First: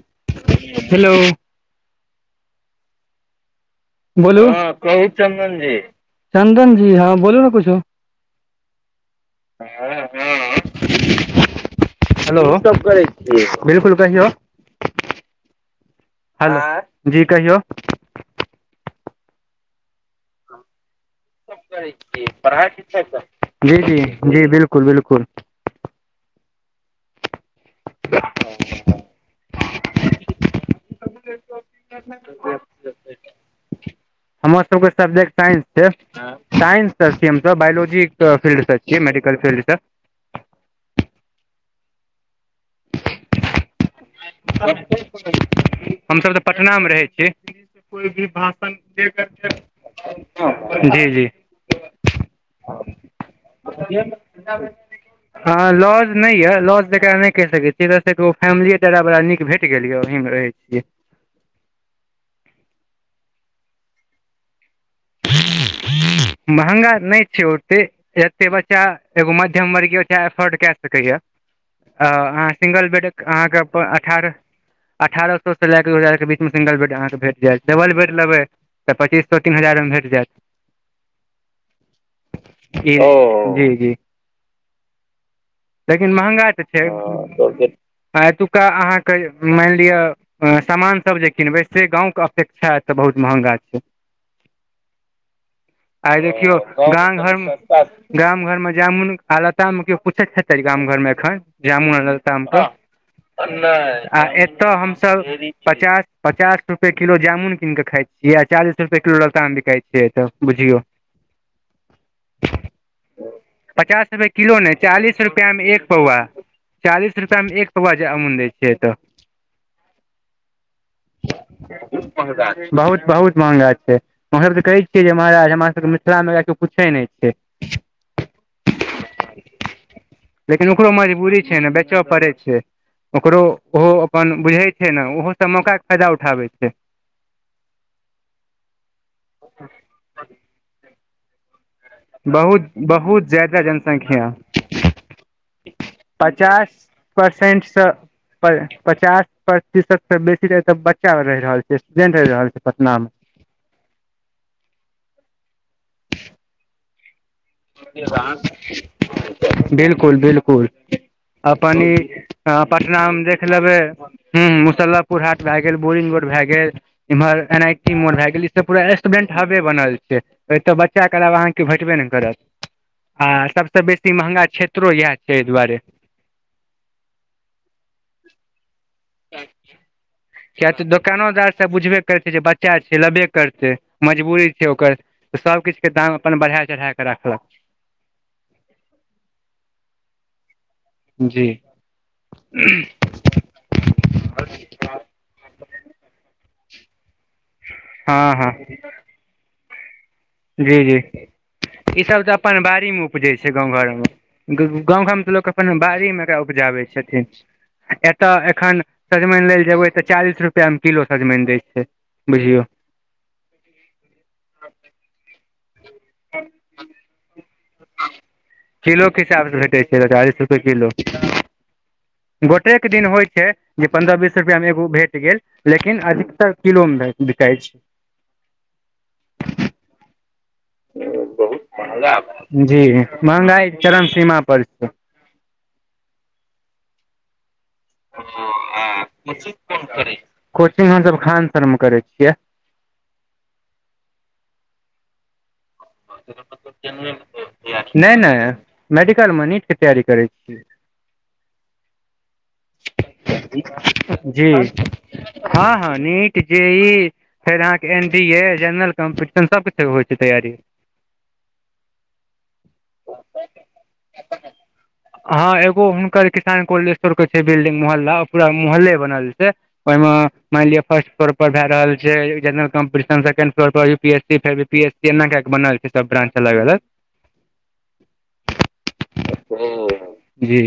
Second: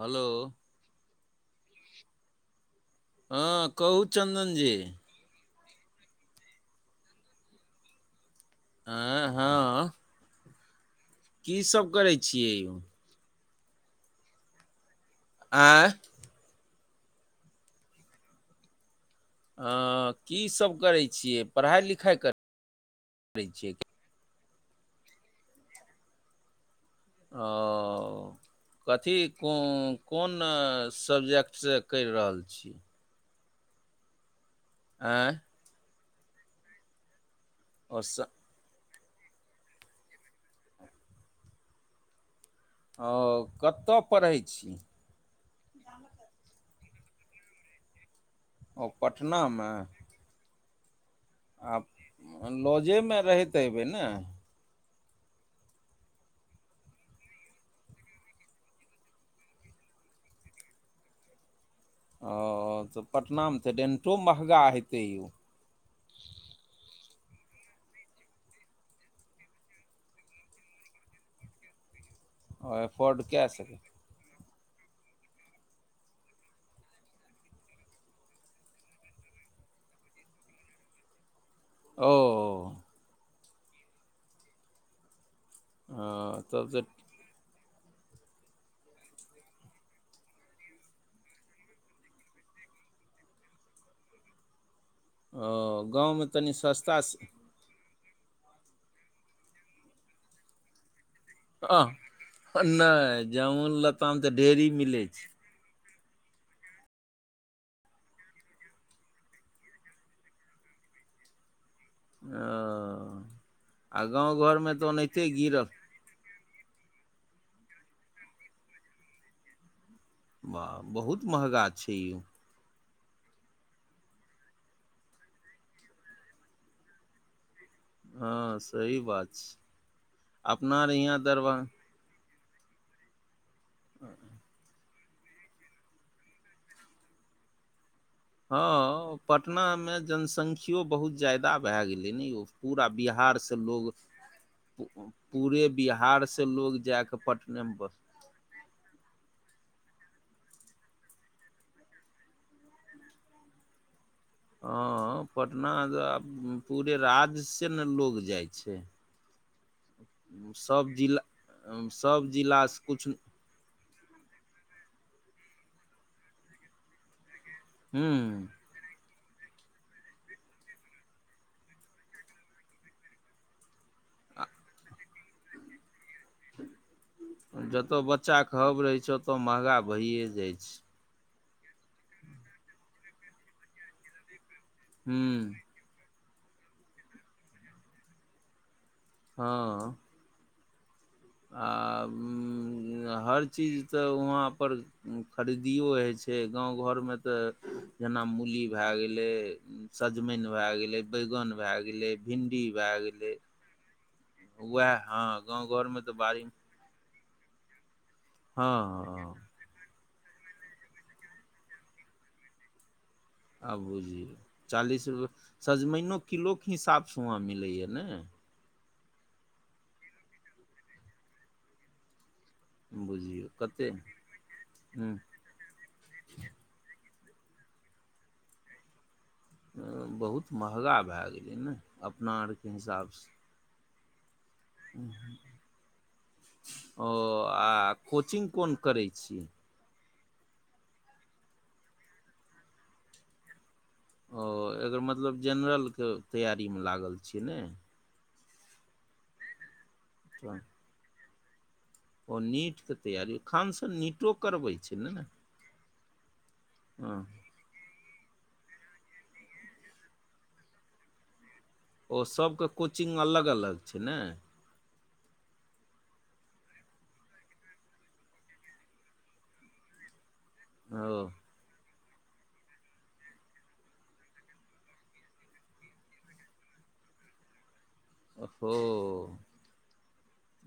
Hello. Hello. हँ कहु चन्दनजी। चंन्दन जी, चंन्दन जी हँ बोलू ने कुछो। आंय हँ। [unintelligible] की सब करै हेलो छियै यौ बिल्कुल कहियौ। आँय आँय हेलो जी कहियौ। अंऽ की सब करै छियै की सब पढ़ाइ करय लिखाइ छी, पढाइ- लिखाय करय करै छियै जी- जी -जी बिल्कुल- बिल्कुल ओऽ कथी, कौऽ ओं न-कौनऽ सब्जेक्ट सँ कैर रहल छी। [unintelligible] हमर सब के सब्जेक्ट आँय साइंस छैय, साइंस से छीय हम सब ओ बायोलॉजी स के फील्ड स छी मेडिकल फील्ड स आऽ उ कतऽ [unintelligible] हम सब तऽ पटना मे रहै छी। भाषण ओ के कतेक पटनामे हं ह जे जी -जी। आब, लॉजे में रहैत हेबै न। हँ लॉज नैय ये, लॉज ऐकरा नैय कैह सकै छि, सेकरो फैमिली ये डेरा बड़ा नीक भेट गेल य, ओहि में रहै छि। ओऽ तऽ पटना मे तऽ डेन्टो महंगा हेतै यौ। महँगा नैय छैय ओते। एत्ते बच्चा, एगो मध्यम वर्गीय बच्चा एफोर्ड क सकै ये। अऽ, आहाँ सिंगल बेड एफोर्ड आहाँ कए के सकै पऽ अठारह अठारह सौ से ले के, दु हजार के बीच मे सिंगल बेड आहाँ के भेट जेत, डबल बेड लेबै तऽ पच्चीस सौ तीन हजार मे भेट जेत। ओऽ ओ जी- जी लेकिन हँ महँगा तऽ तब छैय, एतुक का आहाँ के मेन लिय सामान सब जे किनबै, से गांव के अपेक्षा एतऽ बहुत महंगा छैय। ओ आय गाँवमे तनि देखियौ सस्ता गाँव घर में गाम घर मे जामुन आ लताम के पुछैत हेतै, गाम घर मे एखन हँ जामुन आ लताम सब नहि जामुन नय लताम आ तऽ ढेरी एतऽ हम मिलै सब छै पचास पचास रुपये किलो जामुन कीन कऽ खाय छिय, आ चालीस रुपये किलो लताम बिकाय से अत बुझियौ। ओ आ पचास रुपये गाँव किलो नेै, घरमे तऽ चालीस ओनाहिते रुपया मे गिरल एक पौआ, चालीस रुपया मे एक पौआ जामुन दैय छैय अत। बा बहुत महँगा छै यौ। बहुत -बहुत महँगा छै एम्हर जे कहै छियै जे महँगा छय, हमरा सबके मिथिला मे ऐकरा कियो पूछै ने छय। हँ सही बात छैय, अपना और इहाँ दरबा चऽ पड़ै छै, ओकरो ओहो अपन बुझै छैय न, ओहो सब मौका के फायदा उठाबै छैय। हंऽ पटना में जनसंख्यो बहुत ज्यादा भै गेलेै। तैने यो बहुत पूरा बहुत बिहार स जादा लोग जनसंख्या पूरे बिहार स लोग जा कऽ पटने मे बसय पर पचास प्रतिशत सँ बेसी तऽ अत बच्चा रैह रहल छैय, स्टूडेंट रैह रहल छैय पटना में। हँऽ, पटना त आब पूरे राज्य स [unintelligible] बिल्कुल बिल्कुल, सभ जिला अपन ई सभ जिलासँ पटना किछु मे देख ह लेबे हुंऽ मुस्लबपुर हाट भे गेल, बोरिंग रोड भे गेल, इम्हर एन आइ टी मोन भे गेल, हुँ ई सब पूरा स्टबडेंट् हबे बनल छै, अतऽ बच्चा के अलावा अहां के केयो आहाँ के भेटबे नेै करत। आ सब सँ बेसी महँगा क्षेत्रो इएह छै, अय दुआरे। जत बच्चा के हब रहै छै, ओत महंगा भये जाइ किया छै। दोकानोदार सब बुझबे करै छै, जे बच्चा छै लबे करतै, मजबूरी छै ओकर, हुँ सबकिछ के दाम अपन बढ़े चढ़े क राखल क। हँऽ जी आब उं हर चीज तऽ वहाँ पर खरिदियो होइ छै, गाँव घरमे तऽ जेना हँ हँ मूली भे गेल। गेलै सजमनि भे जी जी गेलै, बैंगन भे गेलै ईसभ तऽ अपन भिण्डी भे बाड़ीमे गेलै। उपजै छै गाँव घर में, उएह गाँव घरमे हँ तऽ लोक गाँव अपन घरमे तऽ बाड़ी मे एकरा बाड़ीमे उपजाबै छथिन। एतय हँ एखन हँ सजमनि लै ल जेबै, तऽ चालीस रुपैया मे किलो सजमनि दै छै बुझयौ। आब बुझियौ चालीस रुपए, सजमैनो किलोके हिसाब सँ वहाँ मिलैए नै। किलो के हिसाब सँ भेटै छै त चालीस रुपए किलो। गोटेके दिन होइ छै, बुझियौ जे कते पन्द्रह बीस रुपया मे एगो भेट हूँ गेल। लेकिन अधिकतर किलो मे बिकाइ छै। अ बहुत महगा भए गेलै बहुत ने महंगा अपना भ आरके गेल, जी हिसाबसँ मंहगाई चरम सीमा पर छै। ओ आ कोचिंग कोन करै छी? कोचिंग हमसभ खान सर मे करै छिय। ओ एकर मतलब जेनरल के तैयारी मे लागल छिय नै। नहि -नहि, मेडिकल में नीट के तैयारी करै छी। [inaudible] ओ नीट के तैयारी, खान सर नीटो जी करबै छै नै न। हँ- हँ, नीट जेई फेर अहाँके, N D A general competition सब किछ होइ छै तैयारी। ओ सबके कोचिंग अलग- अलग छै नै। हँ एगो हुनकर किसान कोल्डस्टोर छै बिल्डिंग मोहल्ला, पूरा मोहल्ले बनल छै, ओहि मे मानि लिय फर्स्ट ओ फ्लोर पर भे रहल छै जेनरल कॉम्पटिशन, सकैण्ड फलोर पर यू पी एस सी, फेर बी पी एस सी एना के क बनल छै। सब ब्रांच अलग- अलग ओहो ओ जी।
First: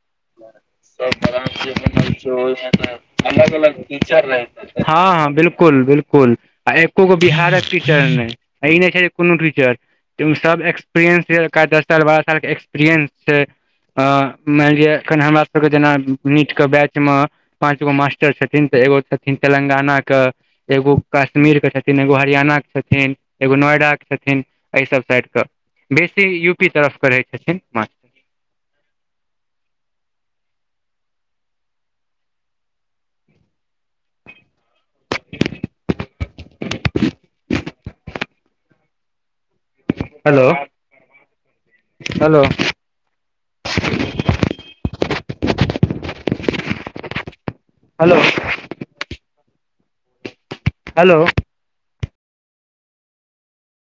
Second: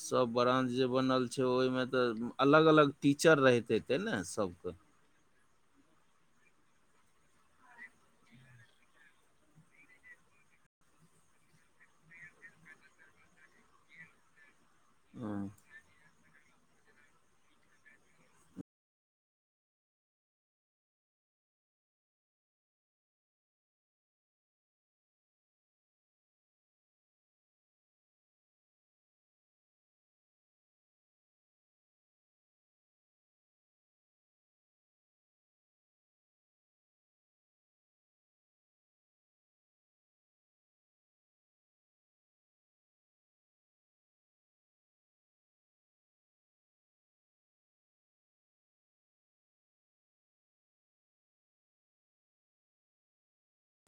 सभ ब्रांच जे सब बनल छै ब्रांच जे ओहिमे तऽ बनल छय ओय अलग में अलग नय, टीचर रहित अलग-अलग हेतै ने टीजर रहेत सभके हेतय। हँ- हँ बिल्कुल -बिल्कुल आ एकोगो बिहारक टीचर नहि। आ ई नहि छै जे कोनो टीचर। तय में ओ सभ एक्सपीरिएंस छै, जकरा दस साल बारह सालके एक्सपीरिएंस छै। ह मानि लिय एखन हँ हमरा सभके जेना नीट के बैच मे पाँच गो मास्टर छथिन, तऽ एगो छथिन तेलंगाना के एगो कश्मीरके छथिन, एगो हरियाणा के छथिन, एगो नोएडाके छथिन। एहि सभ साइडके, बेसी यू पी तरफके रहै छथिन मास हेलो हेलो हेलो हेलो